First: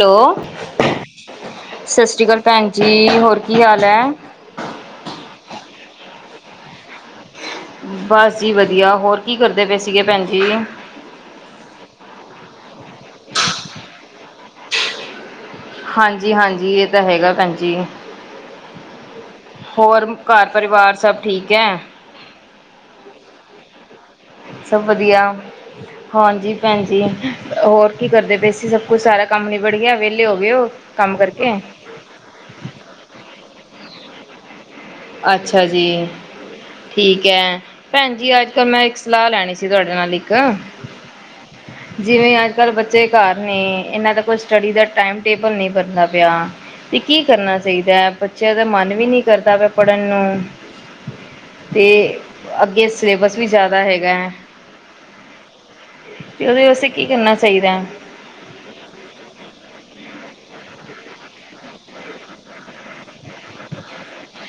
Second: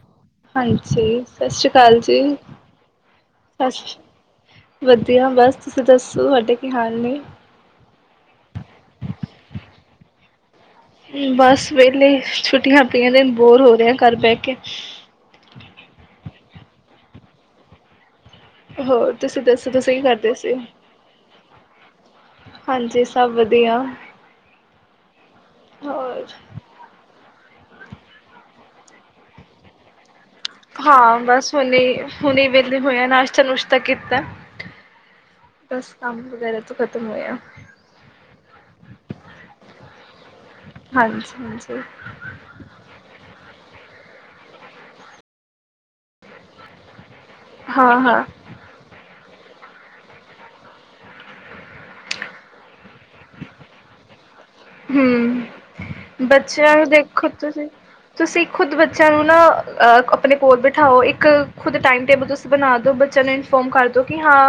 ਲੋ, ਹਾਂਜੀ ਸਤਿ ਸ਼੍ਰੀ ਅਕਾਲ ਸਤ ਜੀ ਸ਼੍ਰੀ ਕਾਲ ਭੈਣ ਜੀ, ਹੋਰ ਕੀ ਹਾਲ ਸਸ ਐ? ਵਧੀਆ ਬਸ ਤੁਸੀਂ ਦੱਸੋ ਤੁਹਾਡੇ ਕੀ ਹਾਲ ਨੇ? ਠੀਕ ਹੈ ਭੈਣ ਜੀ। ਬਸ ਵੇਹਲੇ ਛੁੱਟੀਆਂ ਪਿਆਂ ਦਿਨ ਬੋਰ ਹੋ ਰਿਹੇ ਹਾਂ ਘਰ ਬਹਿ ਕੇ। ਹਾਂਜੀ ਹਾਂਜੀ ਇਹ ਤਾਂ ਹੈਗਾ ਭੈਣਜੀ। ਹੋਰ। ਤੁਸੀਂ ਦੱਸੋ ਤੁਸੀਂ ਕੀ ਹੋਰ ਕਰਦੇ ਘਰ ਸੀ? ਪਰਿਵਾਰ ਸਭ ਠੀਕ ਹੈ। ਹਾਂਜੀ ਸਭ ਵਧੀਆ। ਸਭ ਵਧੀਆ। ਹੋਰ ਹਾਂਜੀ ਭੈਣਜੀ। ਹੋਰ ਕੀ ਕਰਦੇ ਪੇ ਸੀ ਸਭ ਕੁਛ ਸਾਰਾ ਕੰਮ ਨਿਬੜ ਗਿਆ ਵੇਲ ਹਾਂ ਬਸ ਹੁਣੇ ਹੁਣੇ ਵਿਹਲੇ ਹੋਏ ਆ ਨਾਸ਼ਤਾ ਨੁਸ਼ ਤਾ ਕੀਤਾ। ਅੱਛਾ ਜੀ ਬਸ ਕੰਮ ਵਗੈਰਾ ਤੋਂ ਖ਼ਤਮ ਠੀਕ ਹੋਇਆ ਹੈ ਭੈਣ ਜੀ ਅੱਜ ਕੱਲ੍ਹ ਮੈਂ ਇੱਕ ਸਲਾਹ ਲੈਣੀ ਸੀ ਤੁਹਾਡੇ ਨਾਲ ਇੱਕ ਹਾਂਜੀ ਹਾਂਜੀ ਜਿਵੇਂ ਅੱਜ ਕੱਲ੍ਹ ਬੱਚੇ ਘਰ ਨੇ ਇਹਨਾਂ ਦਾ ਕੋਈ ਸਟੱਡੀ ਦਾ ਟਾਈਮ ਟੇਬਲ ਨਹੀਂ ਬ ਦਾ ਪਿਆ ਤੇ ਕੀ ਕਰਨਾ ਹਾਂ ਚਾਹੀਦਾ ਹਾਂ ਬੱਚਿਆਂ ਦਾ ਮਨ ਵੀ ਨੀ ਕਰਦਾ ਵ ਪੜ੍ਹਨ ਨੂੰ ਤੇ ਅੱਗੇ ਸਿਲੇਬਸ ਵੀ ਜ਼ਿਆਦਾ ਹੈਗਾ ਹੈ। ਹਮ ਤੇ ਉਹਦੇ ਬੱਚਿਆਂ ਵਾਸਤੇ ਨੂੰ ਕੀ ਦੇਖੋ ਕਰਨਾ ਤੁਸੀਂ ਚਾਹੀਦਾ ਹੈ ਤੁਸੀਂ ਖੁਦ ਬੱਚਿਆਂ ਨੂੰ ਨਾ ਅ ਅਪਣੇ ਕੋਲ ਬਿਠਾਓ ਇੱਕ ਖੁਦ ਟਾਈਮ ਟੇਬਲ ਤੁਸੀ ਬਣਾ ਦੋ ਬੱਚਿਆਂ ਨੂੰ ਇਨਫੋਰਮ ਕਰ ਦਿਉ ਕਿ ਹਾਂ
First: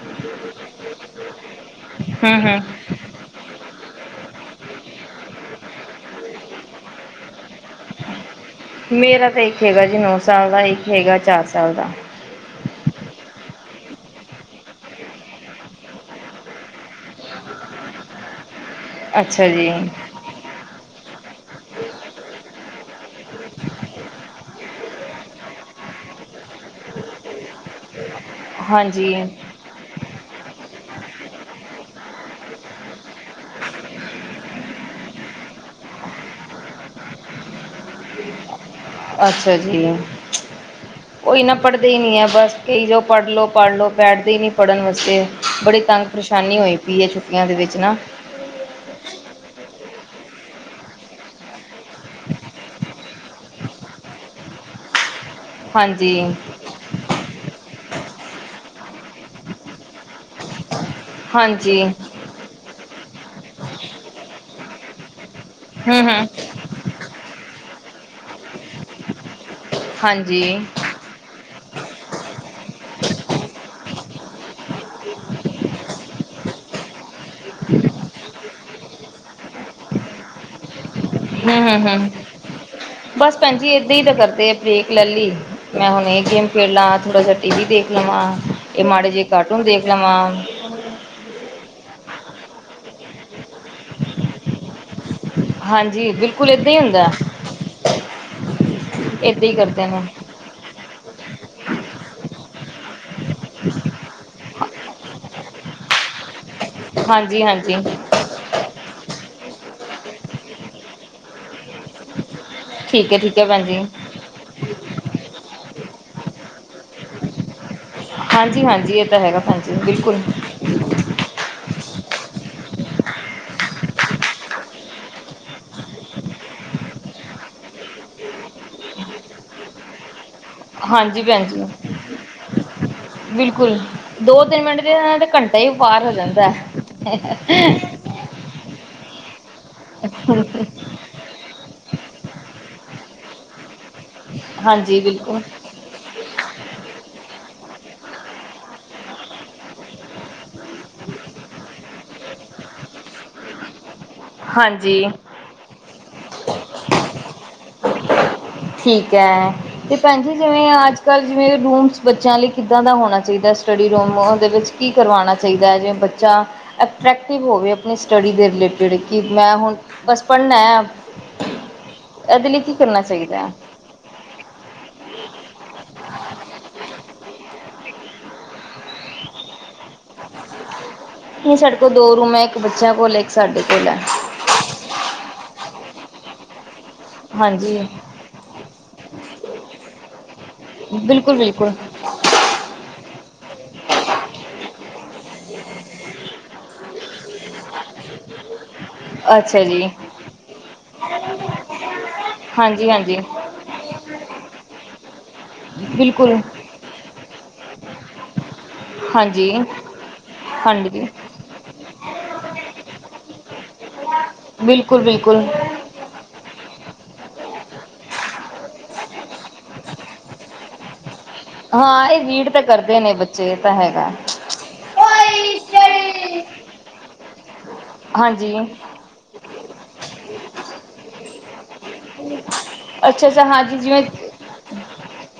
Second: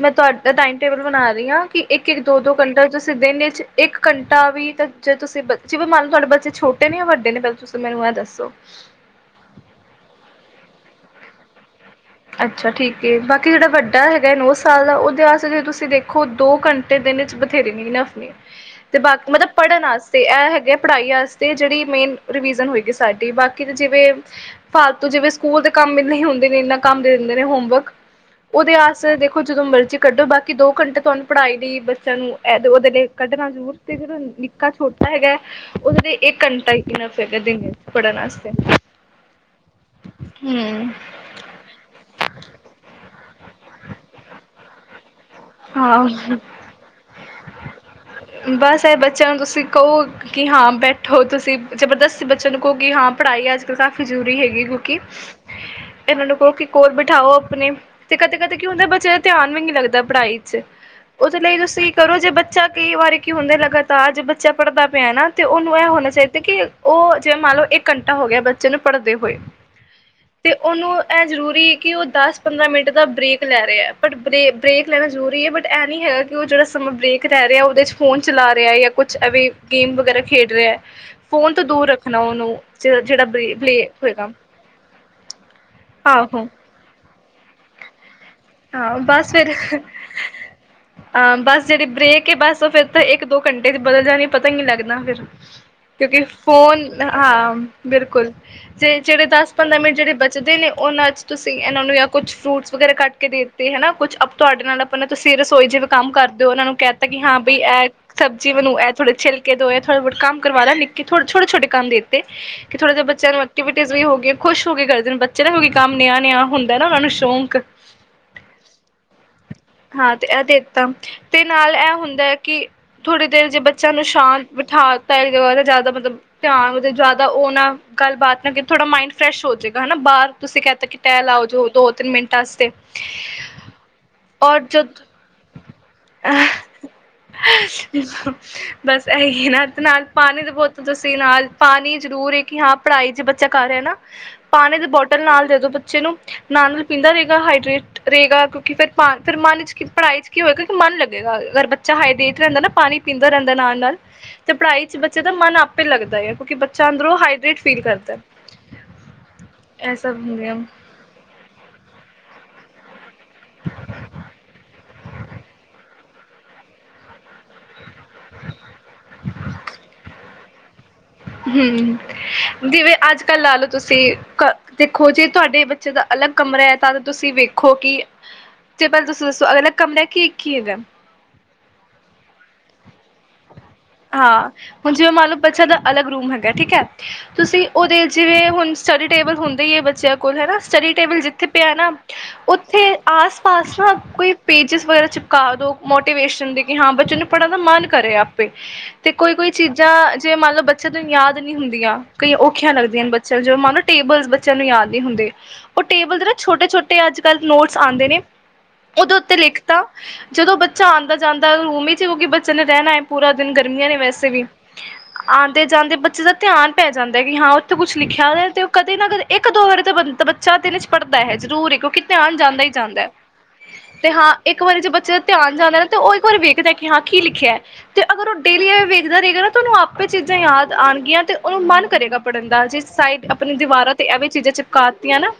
ਮੈਂ ਤੁਹਾਡਾ ਟਾਈਮ ਟੇਬਲ ਬਣਾ ਰਹੀ ਹਾਂ ਕਿ ਇੱਕ ਇੱਕ ਦੋ ਹਮ ਦੋ ਹਮ ਘੰਟਾ ਤੁਸੀ ਦਿਨ ਚ ਇੱਕ ਘੰਟਾ ਵੀ ਤਾਂ ਜੇ ਤੁਸੀਂ ਬ ਜਿਵੇਂ ਮੰਨ ਲੋ ਤੁਹਾਡੇ ਬੱਚੇ ਛੋਟੇ ਨੇ ਜਾਂ ਵੱਡੇ ਨੇ ਪਹਿਲ ਮੇਰਾ ਤਾਂ ਇੱਕ ਹੈਗਾ ਜੀ ਨੋ ਸਾਲ ਦਾ ਇੱਕ ਹੈਗਾ ਚਾਰ ਸਾਲ ਦਾ। ਅੱਛਾ ਠੀਕ ਏ ਬਾਕੀ ਜਿਹੜਾ ਵੱਡਾ ਹੈਗਾ ਹੈ ਨੌ ਸਾਲ ਦਾ ਉਹਦੇ ਵਾਸਤੇ ਤੇ ਤੁਸੀ ਦੇਖੋ ਦੋ ਘੰ ਦਿਨ ਚ ਬਥੇਰੇ ਨੇ ਇਨਫ ਨੇ ਤੇ ਬਾਕੀ ਅੱਛਾ ਮਤਲਬ ਜੀ ਪੜ੍ਹਨ ਵਾਸਤੇ ਇਹ ਹੈਗੇ ਪੜ੍ਹਾਈ ਵਾਸਤੇ ਜਿਹੜੀ ਮੇਨ ਰਵੀਜ਼ਨ ਹੋਏਗੀ ਸਾਡੀ ਬਾਕੀ ਜਿਵੇਂ ਫਾਲਤੂ ਜਿਵੇਂ ਸਕੂਲ ਦੇ ਕੰਮ ਇਨੇ ਹੀ ਹੁੰਦੇ ਨੇ। ਕੰਮ ਦੇ ਦਿੰਦੇ ਨੇ ਹੋਮਵਰਕ ਉਹਦੇ ਹਾਂਜੀ ਆਸਤੇ ਦੇਖੋ ਜਦੋਂ ਮਰਜ਼ੀ ਕੱਢੋ ਬਾਕੀ ਦੋ ਘੰਟੇ ਤੁਹਾਨੂੰ ਪੜ੍ਹਾਈ ਦੀ ਬੱਚਿਆਂ ਨੂੰ ਕਾ ਐਹ ਉਹਦੇ ਲਈ ਕੱਢਣਾ ਜ਼ਰੂਰ ਤੇ ਜਦੋਂ ਨਿੱਕਾ ਛੋਟਾ ਹੈਗਾ ਉਹਦੇ ਲਈ ਇਹ ਘੰਟਾ ਹੀ ਇਨਫ ਹੈਗਾ ਦਿਨ ਵਿਚ। ਅੱਛਾ ਜੀ ਹੂੰ ਓਹੀ ਨਾ ਪੜ ਹੀ ਨੀ ਹੈ ਬਸ ਕਈ ਜਾਓ ਪੜ੍ਹਲੋ। ਪੜ੍ਹ ਲਓ ਬੈਠਦੇ ਹੀ ਨੀ ਪੜ੍ਹਨ ਵਾਸਤੇ ਬੜੀ ਤੰਗ ਹਾਂ ਪਰੇਸ਼ਾਨੀ ਹੋਈ ਪਈ ਹੈ ਛੁੱਟੀਆਂ ਦੇ ਵਿੱਚ ਨਾ। ਬਸ ਇਹ ਬੱਚਿਆਂ ਨੂੰ ਤੁਸੀਂ ਕਹੋ ਕਿ ਹਾਂ ਬੈਠੋ ਤੁਸੀ। ਜ਼ਬਰਦਸਤੀ ਬੱਚਿਆਂ ਨੂੰ ਕਹੋ ਕਿ ਹਾਂ ਪੜ੍ਹਾਈ ਅੱਜ ਕੱਲ੍ਹ ਕਾਫੀ ਜ਼ਰੂਰੀ ਹੈਗੀ। ਕਿ ਇਹਨਾਂ ਹਾਂਜੀ ਨੂੰ ਕਹੋ ਕਿ ਕੋਰ ਬਿਠਾਓ ਆਪਣੇ ਤੇ ਕਦੇ ਕਦੇ ਕੀ ਹੁੰਦਾ ਬੱਚੇ ਦਾ ਧਿਆਨ ਵੀ ਨੀ ਲੱਗਦਾ ਪੜ੍ਹਾਈ ਚ ਉਹਦੇ ਲਈ ਹਾਂਜੀ ਤੁਸੀਂ ਕਰੋ ਜੇ ਬੱਚਾ ਕਈ ਵਾਰੀ ਕੀ ਹੁੰਦਾ ਲਗਾਤਾਰ ਜੇ ਬੱਚਾ ਪੜ੍ਹਦਾ ਪਿਆ ਨਾ। ਤੇ ਉਹਨੂੰ ਇਹ ਹੂੰ ਹੋਣਾ ਚਾਹੀਦਾ ਹੂੰ ਕਿ ਉਹ ਜਿਵੇਂ ਮੰਨ ਲਓ ਇੱਕ ਘੰਟਾ ਹੋ ਗਿਆ ਬਚੇ ਨੂੰ ਪੜ੍ਹਦੇ ਹੋਏ ਹਾਂਜੀ ਤੇ ਉਹਨੂੰ ਇਹ ਜ਼ਰੂਰੀ ਕਿ ਉਹ ਦਸ ਪੰਦਰਾਂ ਮਿੰਟ ਬ੍ਰੇਕ ਲੈ ਰਿਹਾ ਬਟ ਬ ਬ੍ਰੇਕ ਲੈਣਾ ਜ਼ਰੂਰੀ ਹੈ ਬਟ ਇਹ ਨੀ ਹੈਗਾ ਕਿ ਉਹ ਜਿਹੜਾ ਸਮਾਂ ਬ੍ਰੇਕ ਰਹਿ ਰਿਹਾ ਉਹਦੇ ਚ ਫੋਨ ਚਲਾ ਰਿਹਾ ਜਾਂ ਕੁਛ ਅਵੇ ਗੇਮ ਵਗੈਰਾ ਖੇਡ ਰਿਹਾ ਐ। ਹੂੰ ਹੂੰ ਹੂੰ ਬਸ ਬ੍ਰੇ ਭੈਣ ਜੀ ਬਲੇ ਏਦਾਂ ਹੀ ਤਾਂ ਹੋਏਗਾ ਕਰਦੇ ਬ੍ਰੇਕ ਲੈ ਲਈ ਮੈਂ ਹੁਣ ਇਹ ਗੇਮ ਆਹੋ ਖੇਡਲਾ ਥੋੜਾ ਜਿਹਾ ਟੀਵੀ ਦੇਖ ਲਵਾਂ ਇਹ ਹਾਂ ਮਾੜੇ ਜਿਹੇ ਬਸ ਫਿਰ ਕਾਰਟੂਨ ਦੇਖ ਲਵਾਂ। ਕੇ ਬਸ ਫਿਰ ਇੱਕ ਦੋ ਘੰਟੇ ਚ ਬਦਲ ਜਾਣੀ ਪਤਾ ਹੀ ਨੀ ਲੱਗਦਾ ਫਿਰ। ਹਾਂਜੀ ਕਿਉਂਕਿ ਬਿਲਕੁਲ ਏਦਾਂ ਹੀ ਫੋਨ ਹੁੰਦਾ ਹਾਂ ਬਿਲਕੁਲ [unintelligible] ਜੇ ਜਿਹੜੇ ਏਦਾਂ ਦਸ ਹੀ ਪੰਦਰਾਂ ਕਰਦੇ ਮਿੰਟ ਨੇ ਜਿਹੜੇ ਬਚਦੇ ਨੇ ਉਹਨਾਂ 'ਚ ਤੁਸੀਂ ਇਹਨਾਂ ਨੂੰ ਕੁਛ ਫਰੂਟਸ ਵਗੈਰਾ ਕੱਟ ਕੇ ਦੇ ਦਿੱਤੇ ਹੈ ਨਾ ਕੁਛ ਆਪ ਤੁਹਾਡੇ ਨਾਲ ਆਪਣਾ ਤੁਸੀਂ ਰਸੋਈ ਜਿਵੇਂ ਕੰਮ ਕਰਦੇ ਹੋ ਉਹਨਾਂ ਨੂੰ ਕਹਿਤਾ ਕਿ ਹਾਂ ਹਾਂਜੀ ਬਈ ਹਾਂਜੀ ਇਹ ਸਬਜ਼ੀ ਮੈਨੂੰ ਇਹ ਫੜੋ ਛਿਲਕੇ ਦੋ ਥੋੜਾ ਬੋਤ ਕੰਮ ਕਰਵਾਉਣਾ ਨਿੱਕੇ ਛੋਟੇ ਛੋਟੇ। ਕੰਮ ਦੇਤੇ ਕਿ ਥੋੜਾ ਜਿਹਾ ਠੀਕ ਹੈ ਬੱਚਿਆਂ ਠੀਕ ਨੂੰ ਹੈ ਭੈਣ ਜੀ ਐਕਟੀਵਿਟੀ ਵੀ ਹੋ ਗਈਆ ਖੁਸ਼ ਹੋ ਗਏ ਕਰਦੇ ਬੱਚੇ ਨਾ ਹੋਏ ਕੰਮ ਨੀਆ ਨੀਆ ਹੁੰਦਾ ਨਾ ਉਹਨਾਂ ਨੂੰ ਸ਼ੌਕ ਹਾਂਜੀ ਹਾਂਜੀ ਇਹ ਤਾਂ ਹੈਗਾ ਹਾਂਜੀ ਹਾਂ ਬਿਲਕੁਲ ਤੇ ਇਹ ਦੇਤਾ ਤੇ ਨਾਲ ਇਹ ਹੁੰਦਾ ਕਿ ਥੋੜੀ ਦੇਰ ਜੇ ਬੱਚਿਆਂ ਨੂੰ ਸ਼ਾਂਤ ਬਿਠਾਤਾ ਜ਼ਿਆਦਾ ਮਤਲਬ ਧਿਆਨ ਜ਼ਿਆਦਾ ਉਹ ਨਾ ਗੱਲਬਾਤ ਨਾ ਥੋੜਾ ਮਾਇੰਡ ਫਰੈਸ਼ ਹੋ ਜਾਵੇਗਾ ਹਨਾ ਬਾਹਰ ਤੁਸੀਂ ਕਹਿਤਾ ਕਿ ਹਾਂਜੀ ਟੈਅ ਲਾਓ। ਭੈਣ ਜੀ ਜੋ ਦੋ ਤਿੰਨ ਮਿੰਟ ਆਸਤੇ ਬਿਲਕੁਲ ਦੋ ਔਰ ਤਿੰਨ ਮਿੰਟ ਜਦ ਦੇ ਨਾਲ ਤਾਂ ਘੰਟਾ ਹੀ ਪਾਰ ਹੋ ਜਾਂਦਾ ਬਸ ਇਹੀ ਨਾ ਤੇ ਨਾਲ ਪਾਣੀ ਦੇ ਬਹੁਤ ਤੁਸੀਂ ਨਾਲ ਪਾਣੀ ਜ਼ਰੂਰ ਕਿ ਹਾਂ ਪੜ੍ਹਾਈ ਚ ਬੱਚੇ ਚ ਕਰਿਆ ਨਾ। ਪਾਣੀ ਦੇ ਹਾਂਜੀ ਬੋਟਲ ਬਿਲਕੁਲ ਨਾਲ ਦੇ ਦਵੋ ਬੱਚੇ ਨੂੰ ਨਾਲ ਨਾਲ ਪੀਂ ਰਹੇਗਾ ਹਾਈਡਰੇਟ ਰਹੇਗਾ ਕਿਉਂਕਿ ਫਿਰ ਪਾ ਫਿਰ ਮਨ 'ਚ ਕੀ ਪੜ੍ਹਾਈ 'ਚ ਕੀ ਹੋਏਗਾ ਕਿਉਂਕਿ ਮਨ ਲੱਗੇਗਾ ਅਗਰ ਬੱਚਾ ਹਾਈਡਰੇਟ ਰਹਿੰਦਾ ਨਾ ਪਾਣੀ ਪੀਂਦਾ ਰਹਿੰਦਾ ਨਾਲ ਨਾਲ ਤੇ ਪੜ੍ਹਾਈ ਚ ਹਾਂਜੀ ਬੱਚੇ ਦਾ ਮਨ ਆਪੇ ਲੱਗਦਾ। ਕਿਉਂਕਿ ਬੱਚਾ ਅੰਦਰੋਂ ਹਾਈਡਰੇਟ ਫੀਲ ਕਰਦਾ। ਠੀਕ ਹੈ ਤੇ ਇਹ ਸਭ ਭੈਣ ਜ ਹੁੰਦੀਆਂ ਜਿਵੇਂ ਅੱਜ ਕੱਲ ਜਿਵੇਂ ਰੂਮਸ ਬੱਚਿਆਂ ਲਈ ਕਿੱਦਾਂ ਦਾ ਹੋਣਾ ਚਾਹੀਦਾ ਸਟੱਡੀ ਰੂਮ ਉਹਦੇ ਵਿੱਚ ਕੀ ਕਰਵਾਉਣਾ ਚਾਹੀਦਾ ਹੈ ਜਿਵੇਂ ਬੱਚਾ ਅਟਰ੍ਰੈਕਟਿਵ ਹੋਵੇ। ਆਪ ਸਟੱਡੀ ਦੇ ਰਿਲੇਟਿਡ ਕਿ ਮੈਂ ਹੁਣ ਬਸ ਪੜ੍ਹਨਾ। ਹਮ ਇਹਦੇ ਲਈ ਕੀ ਜਿਵੇਂ ਕਰਨਾ ਅੱਜ ਚਾਹੀਦਾ ਕੱਲ੍ਹ ਹੈ ਲਾਲੋ ਤੁਸੀਂ ਦੇਖੋ ਜੇ ਤੁਹਾਡੇ ਬੱਚੇ ਦਾ ਅਲੱਗ ਕਮਰਾ ਹੈ ਤਾਂ ਤੁਸੀਂ ਵੇਖੋ ਕਿ ਤੇ ਪਹਿਲ ਤੁਸੀਂ ਦੱਸੋ ਅਗ ਨਹੀਂ ਸਾਡੇ ਕੋਲ ਦੋ ਰੂਮ ਹੈ ਇੱਕ ਬੱਚ ਬੱਚੇ ਕੋਲ ਏ ਇੱਕ ਸਾਡੇ ਕੋਲ ਹੈ ਹਾਂ ਹੁਣ ਜਿਵੇਂ ਮੰਨ ਲਓ ਬੱਚਾ ਦਾ ਅਲਗ ਰੂਮ ਹੈਗਾ ਠੀਕ ਹੈ। ਤੁਸੀਂ ਹਾਂਜੀ ਉਹਦੇ ਜਿਵੇਂ ਹੁਣ ਸਟੱਡੀ ਟੇਬਲ ਹੁੰਦੇ ਹੀ ਹੈ ਬੱਚਿਆਂ ਹੁਣ ਹੈ ਨਾ ਸਟੱਡੀ ਟੇਬਲ ਬਿਲਕੁਲ ਜਿੱਥੇ ਬਿਲਕੁਲ ਪਿਆ ਨਾ ਉੱਥੇ ਆਸ ਪਾਸ ਨਾ ਕੋਈ ਪੇਜਿਸ ਵਗੈਰਾ ਚਿਪਕਾ ਦਿਉ ਮੋਟੀਵੇਸ਼ਨ ਦੇ ਕਿ ਹਾਂ ਬੱਚੇ ਨੂੰ ਪੜ੍ਹਨ ਦਾ ਮਨ ਕਰੇ ਆਪੇ। ਤੇ ਕੋਈ-ਕੋਈ ਅੱਛਾ ਜੀ ਚੀਜ਼ਾਂ ਜੇ ਮੰਨ ਲਓ ਬੱਚਿਆਂ ਨੂੰ ਯਾਦ ਨਹੀਂ ਹੁੰਦੀਆਂ ਕਈ ਔਖੀਆਂ ਹਾਂਜੀ ਲੱਗਦੀਆਂ ਹਾਂਜੀ ਬੱਚਿਆਂ ਨੂੰ ਜੋ ਮੰਨ ਲਓ ਟੇਬਲ ਬੱਚਿਆਂ ਨੂੰ ਯਾਦ ਨਹੀਂ ਹੁੰਦੇ ਉਹ ਟੇਬਲ ਨਾ ਬਿਲਕੁਲ ਛੋਟੇ-ਛੋਟੇ ਅੱਜ ਕੱਲ੍ਹ ਨੋਟ [unintelligible] ਨੇ। ਉਹਦੇ ਉੱਤੇ ਹਾਂਜੀ ਲਿਖਤਾ ਜਦੋਂ ਬੱਚਾ ਹਾਂਜੀ ਆਉਂਦਾ ਜਾਂਦਾ ਰੂਮ ਚ ਕਿੳਂਕਿ ਬੱਚੇ ਨੇ ਰਹਿਣਾ ਹੈ। ਪੂਰਾ ਦਿਨ ਗਰਮੀਆਂ ਨੇ ਵੈਸ ਵੀ ਬਿਲਕੁਲ ਬਿਲਕੁਲ ਆਉਂਦੇ ਜਾਂਦੇ ਬੱਚੇ ਦਾ ਧਿਆਨ ਪੈ ਜਾਂਦਾ ਹੈ ਕਿ ਹਾਂ ਉੱਥੇ ਕੁਛ ਲਿਖਿਆ ਦਾ ਤੇ ਉਹ ਕਦੇ ਨਾ ਕਦੇ ਇੱਕ ਦੋ ਵਰੇ ਤੋਂ ਬੰ ਬੱਚਾ ਦਿਨ ਚ ਪੜ੍ਹ ਹੈ ਜ਼ਰੂਰ ਹੈ ਕਿਉਂਕਿ ਹਾਂ ਇਹ ਧਿਆਨ ਰੀਡ ਤਾਂ ਜਾਂਦਾ ਹੀ ਕਰਦੇ ਜਾਂਦਾ ਹੈ ਨੇ ਬੱਚੇ ਇਹ ਤਾਂ ਤੇ ਹੈਗਾ ਹਾਂ ਇੱਕ ਵਾਰੀ ਜੇ ਬੱਚੇ ਦਾ ਧਿਆਨ ਜਾਂਦਾ ਨਾ ਤੇ ਉਹ ਇੱਕ ਵਾਰੀ ਵੇਖਦਾ ਕਿ ਹਾਂ ਕੀ ਲਿਖਿਆ ਹੈ। ਅਗਰ ਉਹ ਹਾਂਜੀ ਡੇਲੀਵੇਂ ਵੇਖਦਾ ਰਹੇਗਾ ਨਾ ਤੇ ਉਹਨੂੰ ਆਪੇ ਚੀਜ਼ਾਂ ਯਾਦ ਆਣਗੀਆਂ ਤੇ ਉਹਨੂੰ ਮਨ ਕਰੇਗਾ ਪੜ੍ਹਨ ਦਾ ਜੇ ਸਾਈਡ ਅੱਛਾ-ਅੱਛਾ ਆਪਣੇ ਹਾਂਜੀ ਦੀਵਾਰਾਂ ਜਿਵੇਂ ਤੇ ਐਵੇਂ ਚੀਜ਼ਾਂ ਚਿਪਕਾਤੀਆਂ ਨਾ।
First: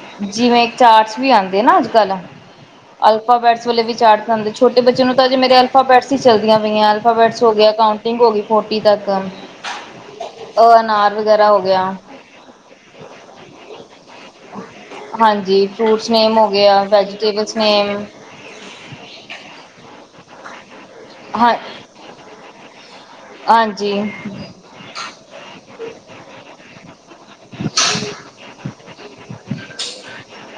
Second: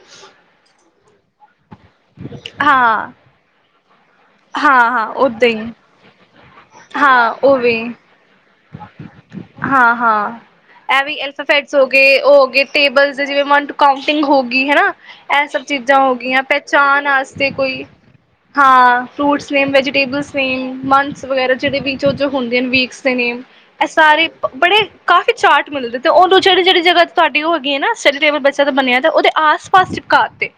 ਚਾਟਸ ਵੀ ਆਉਂਦੇ ਨਾ ਅੱਜ ਕੱਲ ਹਾਂ ਅਲਫਾਬੈਟਸ ਵੇਲੇ ਵੀ [unintelligible] ਛੋਟੇ ਹਾਂ ਬੱਚਿਆਂ ਹਾਂ ਨੂੰ ਤਾਂ ਓਦਾਂ ਮੇਰੇ ਹੀ ਅਲਫਾਬੈਟਸ ਹੀ ਚੱਲਦੀਆਂ ਪਈਆਂ ਐਲਫਾਬੈਟਸ ਹੋ ਗਿਆ ਕਾਊਂਟਿੰਗ ਹੋ ਗਈ। ਫੋਰਟੀ ਤੱਕ ਅ ਹਾਂ-ਹਾਂ ਇਹ ਅਨਾਰ ਵੀ ਵਗੈਰਾ ਅਲਫਾਫੈਟਸ ਹੋ ਗਿਆ ਗਏ ਉਹ ਹੋ ਗਏ ਟੇਬਲ ਜਿਵੇਂ ਵਨ ਟੂ ਕਾਉਂਟਿੰਗ ਹੋ ਗਈ ਹਨਾ ਇਹ ਸਭ ਹਾਂਜੀ ਚੀ ਫਰੂਟਸ ਹੋ ਨੇਮ ਗਈਆਂ ਗਿਆ ਪਹਿਚਾਣ ਆਸਤੇ ਵੈਜੀਟੇਬਲਸ ਕੋਈ ਨੇਮ ਹਾਂ fruits name vegetables pen months ਵਗੈਰਾ ਹਾਂ ਜਿਹੜੇ ਵੀ ਜੋ ਹੁੰਦੇ ਹਨ ਵੀਕਸ ਨੇ ਇਹ ਹਾਂਜੀ ਸਾਰੇ ਬੜੇ ਕਾਫੀ ਚਾਰਟ ਮਿਲਦੇ ਤੇ ਉਹਨੂੰ ਜਿਹੜੀ ਜਿਹੜੀ ਜਗ੍ਹਾ ਤੁਹਾਡੀ ਉਹ ਹੋ ਗ ਹੈ ਨਾ ਸਟੱਡੀ ਟੇਬਲ ਬੱਚਾ ਦਾ ਬਣਿਆ ਤੇ ਉਹਦੇ ਆਸ ਪਾਸ ਸ ਚਿਪਕਾ ਤੇ।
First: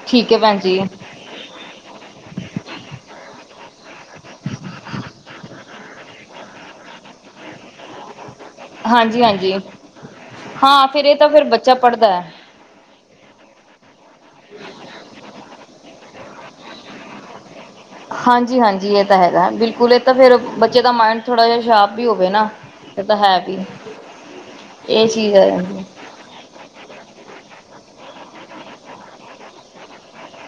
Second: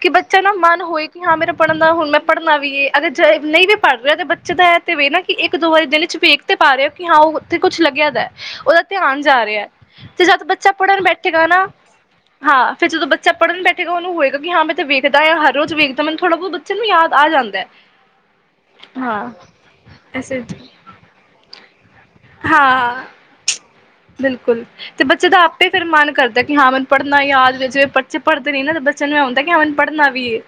ਕਿ ਠੀਕ ਹੈ ਬੱਚਾ ਨਾ ਭੈਣ ਜੀ ਮਨ ਹੋਏ ਕਿ ਹਾਂ ਮੇਰਾ ਪੜ ਹੁਣ ਮੈਂ ਪੜ੍ਹਨਾ ਵੀ ਏ ।ਅਗਰ ਜੇ, ਨਹੀਂ ਵੀ ਪੜ੍ਹ ਰਿਆ ਦੇ ਬੱਚੇ ਦਾ ਐ ਤੇ ਵੇ ਨਾ ਕਿ ਇੱਕ ਦੋ ਵਾਰੀ ਦਿਨ 'ਚ ਵੇਖ ਤੇ ਪਾ ਰਿਆ। ਕਿ ਹਾਂ ਉਹ ਉੱਥੇ ਕੁਛ ਲੱਗਿਆ ਦਾ ਉਹਦਾ ਧਿਆਨ ਜਾ ਹਾਂਜੀ-ਹਾਂਜੀ ਰਿਆ ਤੇ ਜਦ ਬੱਚਾ ਹਾਂ ਪੜ੍ਹਨ ਫਿਰ ਇਹ ਤਾਂ ਫਿਰ ਬੈਠੇਗਾ ਨਾ। ਬੱਚਾ ਪੜ੍ਹਦਾ ਹੈ ਹਾਂ ਫਿਰ ਜਦੋਂ ਬੱਚਾ ਪੜ੍ਹਨ ਬੈਠੇਗਾ ਉਹਨੂੰ ਹੋਏਗਾ ਕਿ ਹਾਂ ਮੈਂ ਤੇ ਵੇਖਦਾ ਹਾਂ ਹਰ ਰੋਜ਼ ਵੇਖ- ਮਤ ਥੋੜਾ ਬਹੁ ਬੱਚੇ ਨੂੰ ਯਾਦ ਆ ਜਾਂਦਾ। ਹਾਂਜੀ- ਹਾਂਜੀ ਇਹ ਤਾਂ ਹਾਂ ਹੈਗਾ ਬਿਲਕੁਲ- ਇਹ ਤਾਂ ਫੇਰ ਐਸੇ ਬੱਚੇ ਦਾ ਮਾਇੰਡ, ਥੋੜ੍ਹਾ ਜਿਹਾ ਸ਼ਾਰਪ ਵੀ ਹੋਵੇ ਨਾ ਇਹ ਹਾਂ- ਤਾਂ ਹੈ ਵੀ ਬਿਲਕੁਲ ਤੇ ਇਹ ਬੱਚੇ ਚੀਜ਼ ਦਾ ਆਪੇ ਹੈ ਫੇਰ ਮਨ ਕਰਦਾ ਕਿ ਹਾਂ ਮੈਨੂੰ ਪੜ੍ਹਨਾ ਯਾਦ ਵਿੱਚ- ਜਿ ਬੱਚੇ ਪੜਦੇ ਨੀ ਨਾ ਤਾਂ ਬੱਚੇ ਨੂੰ ਏ ਹੁੰਦਾ ਕਿ ਹਾਂ ਹੁਣ ਪੜਨਾ ਵੀ ਏ।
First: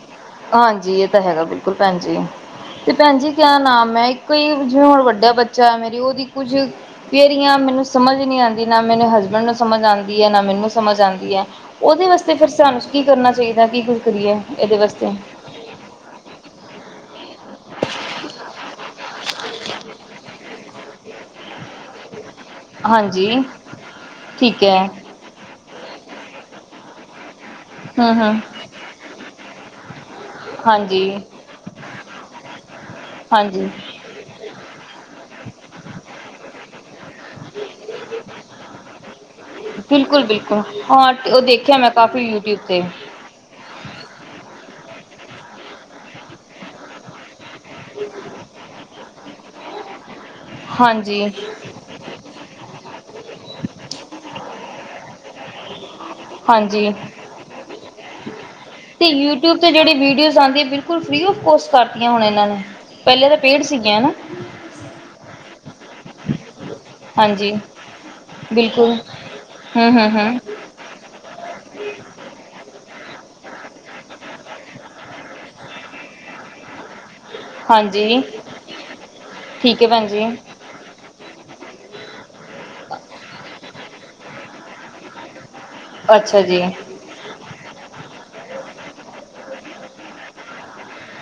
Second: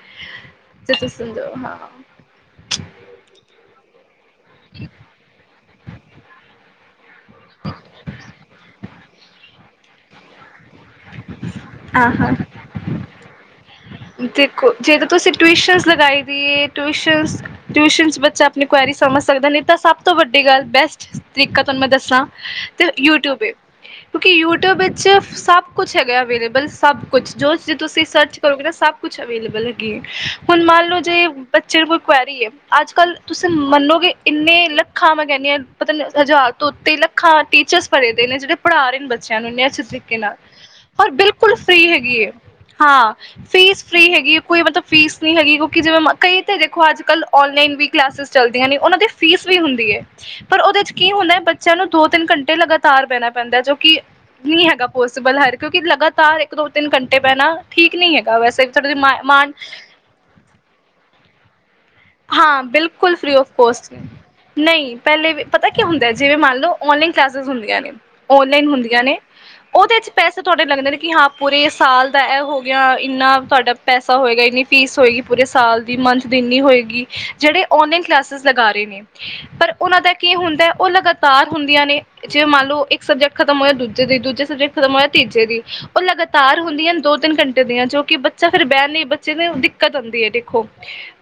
ਜੇ ਹਾਂਜੀ ਤੁਸੀਂ ਇਹ ਤਾਂ ਹੈਗਾ ਸਮਝੋ ਬਿਲਕੁਲ ਹਾਂ ਭੈਣ ਜੀ ।ਤੇ ਭੈਣ ਜੀ ਕਿਆ ਨਾਮ ਐ। ਕਈ ਜਿਵੇਂ ਹੁਣ ਵੱਡਿਆ ਬੱਚ- ਚਾਹ ਮੇਰੀ ਉਹਦੀ ਕੁਝ ਪੇਰੀਆਂ ਮੈਨੂੰ ਸਮਝ ਈ ਨੀ ਆਂਦੀ। ਨਾ ਮੈਨੂੰ ਹਸਬੈਂਡ ਨੂੰ ਸਮਝ ਆਂਦੀ ਹੈ ਨਾ ਮੈਨੂੰ- ਸਮਝ ਆਂਦੀ ਐ। ਉਦੇ ਹਾਂ ਹਾਂ ਵਸਤੇ ਫਿਰ ਸਾਨੂੰ ਕੀ ਕਰਨਾ ਚਾਹੀਦਾ ਕਿ- ਕਰੀਏ ਦੇਖੋ ਇਹਦੇ ਜੇ ਵਸ- ਤੁਸੀਂ ਟਿਊਸ਼ਨਜ ਲਗਾਈ ਦੀ ਏ। ਟਿਊ- ਟਿਊਸ਼ਨਜ ਟਿਊਸ਼ਨ 'ਚ ਬੱਚਾ ਆਪਣੀ ਕੁਆਇਰੀ ਸਮਝ ਸਕਦਾ ।ਨਈ ਤਾਂ ਸਭ ਤੋਂ ਵੱਡੀ ਗੱਲ ਬੈਸਟ ਤਰੀਕਾ ਤਾਨੂੰ ਮੈਂ ਦੱਸਾਂ- ਤੇ ਯੂਟਿਊਬ ਹਾਂਜੀ ਏ। ਕਿਉਂਕਿ ਠੀਕ ਯੂਟਿਊਬ ਹੈ ਵਿੱਚ ਸਭ ਕੁਛ ਹੈਗਾ ਅਵੇਲੇਬਲ- ਸਭ ਕੁਛ ਜੋ ਚੀਜ ਤੁਸੀਂ ਹੂੰ ਹੂੰ ਸਰਚ ਕਰੋਗੇ ਨਾ ਸ- ਕੁਛ ਅਵੇਲੇਬਲ ਹੈਗੀ ਏ। ਹੁਣ ਮੰਨ ਲਓ ਹਾਂਜੀ। ਜੇ ਬੱਚੇ ਨੂੰ ਕੋਈ ਕੁਆਇਰੀ ਐ ।ਅੱਜ ਕੱਲ ਤੁਸੀਂ ਹਾਂਜੀ ਮੰਨੋਗੇ ਇੰਨਾ- ਲੱਖਾਂ ਮੈਂ ਕੇਨੀ ਏ ।ਪਤਾ ਨ ਹਜ਼ਾਰ ਤੋਂ ਉਤੇ ਲੱਖਾਂ ਟੀਚਰਸ ਭਰੇ ਦੇ ਨੇ ਜੜੇ ਪੜ੍ਹਾ ਰਹੇ ਨੇ ਬੱਚਿਆਂ ਨੂੰ ਇਨੇ ਅੱਛੇ ਤਰੀਕੇ ਬਿਲਕੁਲ ਨਾਲ। ਬਿਲਕੁਲ ਪਰ ਹਾਂ ਉਹ ਬਿਲਕੁਲ ਦੇਖਿਆ ਫ੍ਰੀ ਮੈਂ ਹੈਗੀ ਕਾਫੀ ਏ। ਯੂਟਿਊਬ ਤੇ ਹਾਂ- ਫੀਸ ਫ੍ਰੀ ਹੈਗੀ ਕੋਈ ਮਤਲਬ ਫੀਸ ਨਹੀਂ ਹੈਗੀ। ਕਿਉਂਕਿ ਜਿਵੇਂ ਮ ਕਈ ਤਾਂ ਦੇਖੋ ਅੱਜ ਕੱਲ੍ਹ- ਔਨਲਾਈਨ ਵੀ ਕਲਾਸਿਸ ਚੱਲਦੀਆਂ ਨੇ ਉਹਨਾਂ ਦੀ ਫੀਸ- ਵੀ ਹੁੰਦੀ ਏ ਪਰ ਉਹਦੇ ਚ ਕੀ ਹਾਂਜੀ ਹੁੰਦਾ ਏ, ਬੱਚਿਆਂ ਨੂੰ ਦੋ ਤਿੰਨ ਘੰਟੇ ਲਗਾਤਾਰ ਬਹਿਣਾ- ਬੰਦਾ ਜੋ ਕਿ ਨੀ ਹੈਗਾ ਪੋਸੀਬਲ ਹਰ ਕਿਉਂਕਿ ਲਗਾਤਾਰ- ਤਾਰ ਇੱਕ ਦੋ ਤਿੰਨ ਘੰਟੇ ਬੈਠਣਾਠੀਕ ਨੀ ਐ। ਅਤੇ ਯੂਟਿਊਬ 'ਤੇ ਜਿਹੜੀ ਵੀਡੀਓਜ਼ ਆਂਦੀ ਬਿਲਕੁਲ ਫ੍ਰੀ ਆਫ ਕੋਸਟ- ਕਰਤੀਆਂ ਹੁਣ ਇਹਨਾਂ ਨੇ। ਹਾਂ ਬਿਲਕੁਲ ਪਹਿਲੇ ਤਾਂ ਫ੍ਰੀ ਫ ਪੇਡ ਕੋਸਟ। ਸੀਗੀਆਂ ਨਾ ਨਹੀਂ ਪਹਿਲੇ- ਪਤਾ ਕਿ ਹੁੰਦਾ ਐ ਜਿਵੇਂ ਮੰਨ ਲਓ ਔਨਲਾਈਨ ਕਲਾਸਿਸ ਹਾਂਜੀ ਹੁੰਦੀਆਂ ਨੇ ਔਨਲਾਈਨ ਬਿਲਕੁਲ ਹੁੰਦੀਆਂ ਨੇ, ਹੂੰ ਉਹਦੇ ਹੂੰ ਚ ਹੂੰ ਪੈਸੇ ਤੁਹਾਡੇ ਲੱਗਦੇ ਨੇ ਕਿ ਹਾਂ ਪੂਰੇ ਸਾਲ ਦਾ ਐ ਹੋ ਗਿਆ। ਇੰਨਾ ਤੁਹਾਡਾ ਪੈਸਾ ਹੋਏਗਾ, ਇੰਨੀ ਫੀਸ ਹੋਏਗੀ, ਪੂਰੇ ਸਾਲ ਦੀ ਮੰਥ ਦੀ ਇੰਨੀ ਹੋਏਗੀ। ਜਿਹੜੇ ਓਨਲਾਈਨ ਹਾਂਜੀ ਕਲਾਸਿਸ ਲਗਾ ਰਹੇ ਨੇ। ਪਰ ਠੀਕ ਹੈ ਉਹਨਾਂ ਭੈਣ ਦਾ ਜੀ ਕੀ ਹੁੰਦਾ। ਉਹ ਲਗਾਤਾਰ ਹੁੰਦੀਆਂ ਨੇ ਜੇ ਮੰਨ ਲਓ ਇੱਕ ਸਬਜੈਕਟ ਖਤਮ ਹੋਇਆ ਦੂਜੇ ਦੇ ਦੂਜੇ [unintelligible] ਤੀਜੇ ਦੀ ਉਹ ਅੱਛਾ ਲਗਾਤਾਰ ਜੀ ਹੁੰਦੀਆਂ ਨੇ ਦੋ ਤਿੰਨ ਘੰਟੇ ਦੀਆਂ ਜੋ ਕਿ ਬੱਚਾ ਫੇਰ ਬਹਿ ਕੇ ਨਹੀਂ ਬੱਚੇ ਨੂੰ ਦਿੱਕਤ ਹੋਂਦੀ ਏ ਦੇਖੋ।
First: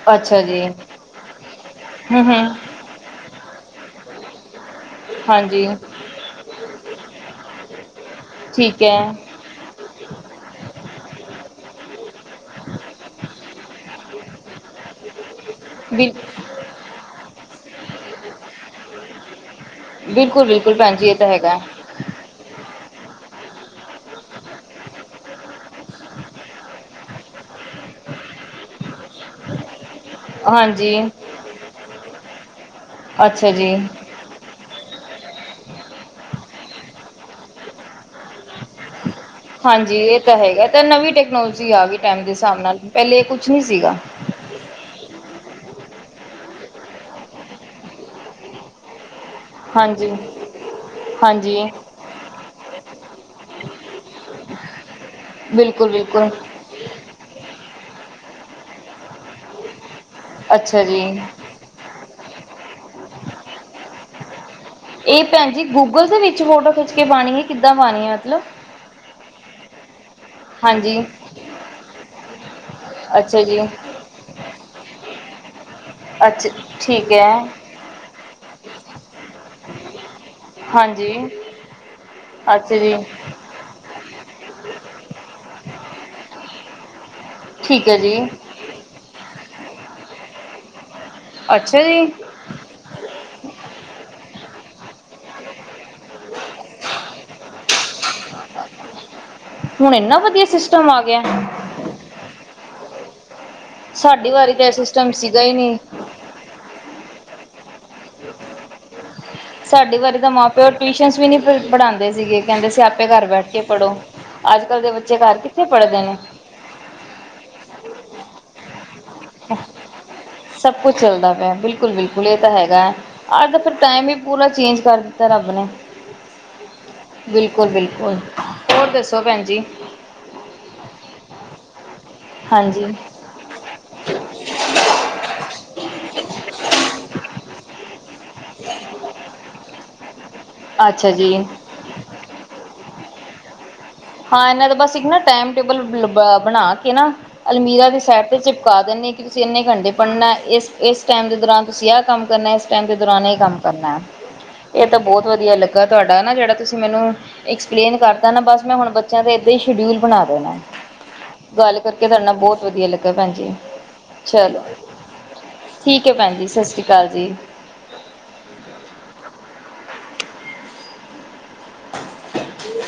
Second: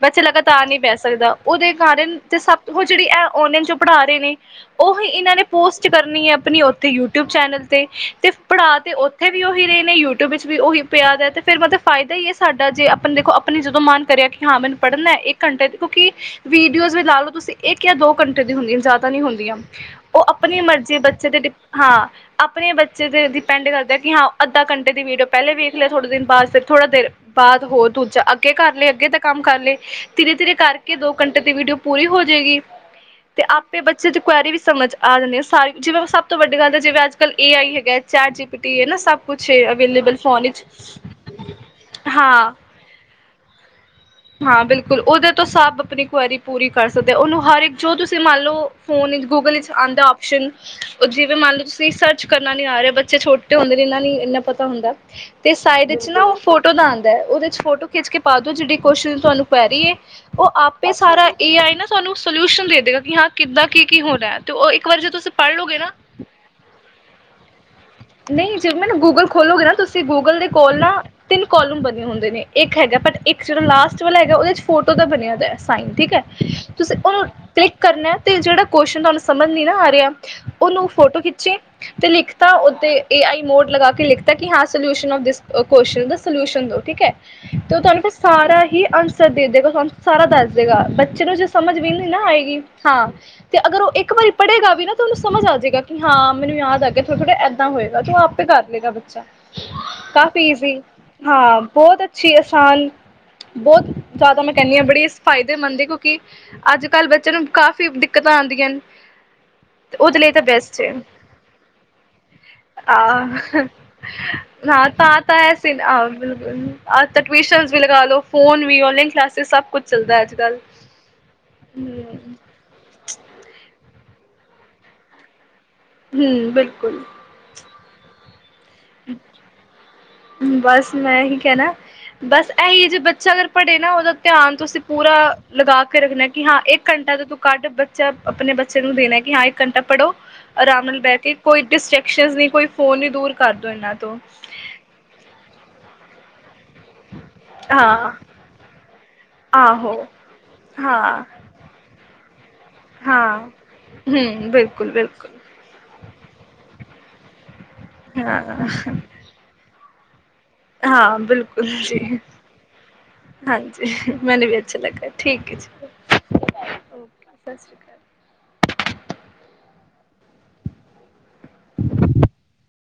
ਵੈਸੇ ਅੱਛਾ ਲੱਗਾਤ ਜੀ ਤਾਂ ਨਹੀਂ ਬਹਿ ਸਕਦਾ ।ਉਦੇ ਕਾਰਨ ਹੂੰ ਤੇ ਹੂੰ ਸਭ ਉਹ ਜੇੜੀ ਇਹ ਔਨਲਾਨ ਜੋ ਪੜ੍ਹਾ ਰਹੇ ਨੇ ਉਹੀ ਇਹਨਾਂ ਨੇ ਹਾਂਜੀ ਪੋਸਟ ਕਰਨੀ ਐ ਆਪਣੀ ਉੱਥੇ ਯੂਟਿਊਬ ਚੈਨਲ ਤੇ। ਤੇ ਪੜ੍ਹਾ ਠੀਕ ਤੇ ਹੈ ਉੱਥੇ ਵੀ ਉਹੀ ਰਹੇ ਨੇ ਯੂਟਿਊਬ ਵਿੱਚ ਵੀ ਉਹੀ ਪਿਆ ਦਾ ਤੇ ਫਿਰ ਮਤਲਬ ਫਾਇਦਾ ਈ ਐ ਸਾਡਾ ਜੇ ਅਪਣਾ ਦੇਖੋ ਆਪਣੀ ਜਦੋਂ ਮਨ ਕਰੇ ਕਿ ਹਾਂ ਮੈਨੂੰ ਪੜ੍ਹਨਾ ਇੱਕ ਘੰਟੇ ਦੀ ਕਿਉਂਕਿ ਬਿਲ ਵੀਡੀਓਜ਼ ਵੀ ਲਾ ਲਓ ਤੁਸੀਂ ਇੱਕ ਜਾਂ ਦੋ ਘੰਟੇ ਦੀ ਹੁੰਦੀਆਂ ਜ਼ਿਆਦਾ ਨਹੀਂ ਹੁੰਦੀਆਂ। ਉਹ ਬਿਲਕੁਲ ਆਪਣੀ ਬਿਲਕੁਲ ਭੈਣ ਮਰਜ਼ੀ ਜੀ ਇਹ ਤਾਂ ਬੱਚੇ ਤੇ ਡੀ ਹੈਗਾ ਹਾਂ ਆਪਣੇ ਬੱਚੇ ਤੇ ਡਿਪੈਂਡ ਕਰਦੇ, ਕਿ ਹਾਂ ਅੱਧਾ ਘੰਟੇ ਦੀ ਵੀਡੀਓ ਪਹਿਲੇ ਵੇਖ ਲੇ। ਥੋੜੇ ਦਿਨ ਬਾਅਦ ਫਿਰ ਥੋੜ੍ਹਾ ਦੇਰੂ ਬਾਅਦ ਹੋਰ ਦੂਜਾ ਅੱਗੇ ਕਰ ਲਏ ਅੱਗੇ ਦੇ ਕੰਮ ਕਰ ਲਏ। ਧੀਰੇ ਧੀਰੇ ਹਾਂਜੀ ਕਰਕੇ ਦੋ ਘੰਟੇ ਦੀ ਵੀਡੀਓ ਪੂਰੀ ਹੋਜੇਗੀ। ਤੇ ਅੱਛਾ ਜੀ ਆਪੇ ਬੱਚੇ ਦੀ ਕੁਆਇਰੀ ਵੀ ਸਮਝ ਆ ਜਾਂਦੇ ਆ ਸਾਰੀ। ਜਿਵੇਂ ਸਭ ਤੋਂ ਵੱਡੀ ਗੱਲ ਏ ਜਿਵੇਂ ਅੱਜ ਕੱਲ ਏ ਆਈ ਹੈਗਾ। ਚੈਟ ਜੀ ਪੀ ਟੀ ਹੈ ਨਾ ਸਭ ਕੁਛ ਹਾਂਜੀ ਅਵੇਲੇਬਲ ਇਹ ਤਾਂ ਫੋਨ ਵਿੱਚ ਹੈਗਾ ਤੇ ਨਵੀਂ ਟੈਕਨੋਲੋਜੀ ਆ ਗਈ। ਟਾਈਮ ਦੇ ਹਾਂ ਹਿਸਾਬ ਨਾਲ। ਪਹਿਲੇ ਇਹ ਕੁਛ ਨੀ ਸੀਗਾ। ਹਾਂ ਬਿਲਕੁਲ ਉਹਦੇ ਤੋਂ ਸਭ ਆਪਣੀ ਕੁਐਰੀ ਪੂਰੀ ਕਰ ਸਕਦੇ। ਉਨੂੰ ਹਰ ਇੱਕ ਜੋ ਤੁਸੀਂ ਮੰਨ ਲਓ ਫੋਨ ਗੂਗਲ ਵਿੱਚ ਆਂਦਾ ਹਾਂਜੀ ਓਪਸ਼ਨ ਜਿਵੇਂ ਮੰਨ ਹਾਂਜੀ ਲਓ ਤੁਸੀਂ ਸਰਚ ਕਰਨਾ ਨੀ ਆ ਰਿਆ ।ਬੱਚੇ ਛੋਟੇ ਹੁੰਦੇ ਨੇ ਇਹਨਾਂ ਨ ਇੰਨਾ ਪਤਾ ਹੁੰਦਾ ।ਤੇ ਸਾਈਡ ਬਿਲਕੁਲ ਵਿੱਚ ਨਾ ਬਿਲਕੁਲ ਉਹ ਫੋਟੋ ਦਾ ਆਂਦਾ ਏ ਉਦੇ ਚ ਫੋਟੋ ਖਿੱਚ ਕੇ ਪਾਦੋ ਜਿੜੇ ਕੋਸ਼ਿਸ਼ ਤੁਹਾਨੂੰ ਪੈ ਰੀ ਐ। ਉਹ ਅੱਛਾ ਆਪੇ ਜੀ ਸਾਰਾ ਏ ਆਈ ਨਾ ਸਾਨੂੰ ਸੋਲਿਊਸ਼ਨ ਦੇ ਦੇਗਾ ਕਿ ਹਾਂ ਕਿੱਦਾਂ ਕੀ ਕੀ ਹੋਣਾ। ਤੇ ਉਹ ਇੱਕ ਵਾਰ ਜੇ ਇਹ ਤੁਸੀਂ ਭੈਣ ਪੜ੍ਹ ਜੀ ਲੋਗੇ ਨਾ ਗੂਗਲ ਦੇ ਵਿੱਚ ਫੋਟੋ ਖਿੱਚ ਕੇ ਪਾਣੀ ਏ ਕਿੱਦਾਂ ਪਾਣੀ। ਹੈ ਮਤਲਬ ਨਹੀਂ ਜਬ ਮੈ ਨਾ ਗੂਗਲ ਖੋ ਖੋਲੋਗੇ ਨਾ ਤੁਸੀਂ ਤੇ ਗੂਗਲ ਦੇ ਕੋਲ ਨਾ ਹਾਂਜੀ ਤਿੰਨ ਕੋਲਮ ਬਣੇ ਹੁੰਦੇ ਨੇ। ਇੱਕ ਹੈਗਾ ਬਟ ਅੱਛਾ ਇੱਕ ਜੀ ਜਿਹੜਾ ਲਾਸਟ ਵਾਲਾ ਹੈਗਾ ਉਹਦੇ ਚ ਫੋਟੋ ਤਾਂ ਬਣਿਆ ਦਾ ਸਾਈਨ ਠੀਕ ਐ। ਅੱਛਾ ਤੁਸੀਂ ਠੀਕ ਉਨੂੰ ਹੈ ਕਲਿੱਕ ਕਰਨਾ ਤੇ ਜਿਹੜਾ ਕੁਅਸ਼ਨ ਤਾਨੂੰ ਸਮਝ ਨਹੀਂ ਨਾ ਆ ਰਿਆ। ਉਨੂੰ ਹਾਂਜੀ ਫੋਟੋ ਖਿੱਚੇ ਅਤੇ ਲਿਖਤਾ ਅੱਛਾ ਤੇ ਜੀ ਏ ਆਈ ਮੋਡ ਲਗਾ ਕੇ ਲਿਖਤਾ ਕਿ ਹਾਂ ਸਲਿਊਸ਼ਨ ਆਫ ਦਿਸ ਕੋਸ਼ਚਨ ਦਾ ਸਲਿਊਸ਼ਨ ਦੋ ਠੀਕ ਐ। ਤੇ ਉਹ ਠੀਕ ਹੈ ਤਾਨੂੰ ਫ ਜੀ ਸਾਰਾ ਹੀ ਆਂਸਰ ਦੇ ਦੇਗਾ। ਤਾਨੂੰ ਸਾਰਾ ਦੱਸ ਦੇਗਾ। ਬਟ- ਬੱਚੇ ਨੂੰ ਜੇ ਸਮਝ ਅੱਛਾ ਵੀ ਜੀ ਨੀ ਨਾ ਆਏਗੀ। ਹਾਂ -ਤੇ ਅਗਰ ਉਹ ਇੱਕ ਵਾਰੀ ਪੜ੍ਹੇਗਾ- ਵੀ ਨਾ ਤੁ ਉਹਨੂੰ ਸਮਝ ਆ ਜਾਏਗਾ। ਹਾਂ ਮੈਨੂੰ ਯਾਦ ਆ ਥੋੜ੍ਹ ਹੋਏਗਾ ਤੂੰ ਆਪ ਪੇ ਕਰ ਲਏਗਾ ਬੱਚਾ ਹੁਣ ਇੰਨਾ ਵਧੀਆ ਕਾਫੀ ਈਜ਼ੀ ਸਿਸਟਮ ਆ ਗਿਆ ਹਾਂ ਬਹੁਤ ਅੱਛੀ ਆਸਾਨ ਬਹੁਤ ਸਾਡੀ ਜ਼ਿਆਦਾ ਮੈਂ ਵਾਰੀ ਤਾਂ ਇਹ ਕਹਿੰਦੀ ਹਾਂ ਬੜੀ ਸਿਸਟਮ ਸੀਗਾ ਹੀ ਨਹੀਂ ਫਾਇਦੇਮੰਦ ਹੈ ਕਿਉਂਕਿ ਅੱਜ ਕੱਲ੍ਹ ਬੱਚੇ ਨੂੰ ਕਾਫ਼ੀ ਦਿੱਕਤਾਂ ਆਦੀਆਂ ਨੇ ਤੇ ਸਾਡੀ ਵਾਰੀ ਉਹਦੇ ਤਾਂ ਲਈ ਮਾਂ ਪਿਓ ਟਿਊਸ਼ਨ ਵੀ ਨੀ ਪੜ੍ਹਾਂਦੇ ਸੀਗੇ। ਕਹਿੰਦੇ ਸੀ ਆਪੇ ਘਰ ਬੈਠ ਕੇ ਹ ਪੜ੍ਹੋ ਅੱਜ ਕੱਲ੍ਹ ਦੇ ਤਾਂ ਬੱਚੇ ਆ ਘਰ ਤਾਂ ਹੈ ਕਿੱਥੇ ਸੀ ਪੜ੍ਹਦੇ ਨੇ ਬਿਲਕੁਲ ਆ ਤਾਂ ਟਿਊਸ਼ਨ ਵੀ ਲਗਾ ਲਓ ਫੋਨ ਵੀ ੋ [inaudible] ਸਭ ਕੁਛ ਚੱਲਦਾ ਪਿਆ ਬਿਲਕੁਲ- ਬਿਲਕੁਲ ਇਹ ਹੂੰ ਤਾਂ ਹੈਗਾ ਹੈ ਅੱਜ ਦਾ ਫਿਰ ਟਾਇਮ ਵੀ ਪੂਰਾ ਚੇਂਜ ਕਰ ਦਿੱਤਾ ਰੱਬ ਨੇ ਬਿਲਕੁਲ ਬਿਲਕੁਲ-ਬਿਲਕੁਲ ਹੋਰ ਦੱਸੋ ਪੈਣ ਜੀ ਬਸ ਮੈਂ ਹੀ ਕਹਿਣਾ- ਬਸ ਹਾਂਜੀ, ਇਹੀ ਜੇ ਬੱਚਾ ਅਗਰ ਪੜ੍ਹੇ ਨਾ ਉਹਦਾ ਧਿਆਨ ਤੁਸੀਂ ਪੂਰਾ ਲਗਾ ਕੇ ਰੱਖਣਾ ਕਿ ਹਾਂ ਇੱਕ ਘੰਟਾ ਤੋਂ ਤੂੰ ਕੱਢ ਬੱਚਾ ਆਪਣੇ ਬੱਚੇ ਨੂੰ ਦੇਣਾ ਕਿ ਹਾਂ ਇੱਕ ਘੰਟਾ ਪੜ੍ਹੋ ਆਰਾਮ ਨਾਲ ਅੱਛਾ ਬਹਿ ਜੀ। ਕੇ ਕੋਈ ਡਿਸਟੈਕਸ਼ਨ ਨਹੀਂ ਕੋਈ ਫੋਨ ਨੀ ਦੂਰ ਕਰਦੋ ਇਹਨਾ ਹਾਂ ਇਹਨਾਂ ਦਾ ਬਸ ਇੱਕ ਨਾ ਟਾਈਮ ਟੇਬਲ ਬ ਬਣਾ ਕੇ ਨਾ ਅਲਮੀਰਾ ਦੀ ਹਾਂ ਸੈਰ ਤੇ ਚਿਪਕਾ ਦਿੰਦੇ ਤੁਸੀਂ ਇੰਨੇ ਘੰਟੇ ਆਹੋ ਪੜ੍ਹਨਾ ਇਸ ਇਸ ਹਾਂ ਟਾਈਮ ਦੇ ਦੌਰਾਨ ਤੁਸੀਂ ਆਹ ਕੰਮ- ਗਣੇਸ਼ ਟਮ ਦੇ ਦੌਰਾਨ ਹੀ ਹਾਂ ਕੰਮ ਕਰਨਾ ਹੈ ਹੂੰ ਇਹ ਬਿਲਕੁਲ ਤਾਂ ਬਹੁਤ ਬਿਲਕੁਲ ਵਧੀਆ ਲੱਗਾ ਤੁਹਾਡਾ ਨਾ ਜਿਹੜਾ ਤੁਸੀਂ ਮੈਨੂੰ ਐਕਸਪਲੇਨ ਕਰਤਾ ਨਾ ਹਾਂ ਬਸ ਮੈਂ ਹੁਣ ਬੱਚਿਆਂ ਦੇ ਇਦਾਂ ਹੀ। ਸ਼ਡਊਲ ਬਣਾ- ਹਾਂ ਬਿਲਕੁਲ ਗੱਲ ਕਰਕੇ ਜੀ ਤੁਹਾਡੇ ਨਾਲ ਬਹੁਤ ਵਧੀਆ ਲੱਗਾ ਪੈਣਜੀ ਹਾਂਜੀ ਮੈਨੂੰ ਵੀ ਚਲੋ ਅੱਛਾ ਲੱਗਾ ਠੀਕ ਹੈ ਜੀ ਠੀਕ ਹੈ ਪੈਣਜੀ ਸਤਿ ਸ੍ਰੀ ਅਕਾਲ ਓਕੇ ਜੀ। ਸਤਿ ਸ਼੍ਰੀ ਅਕਾਲ [inaudible]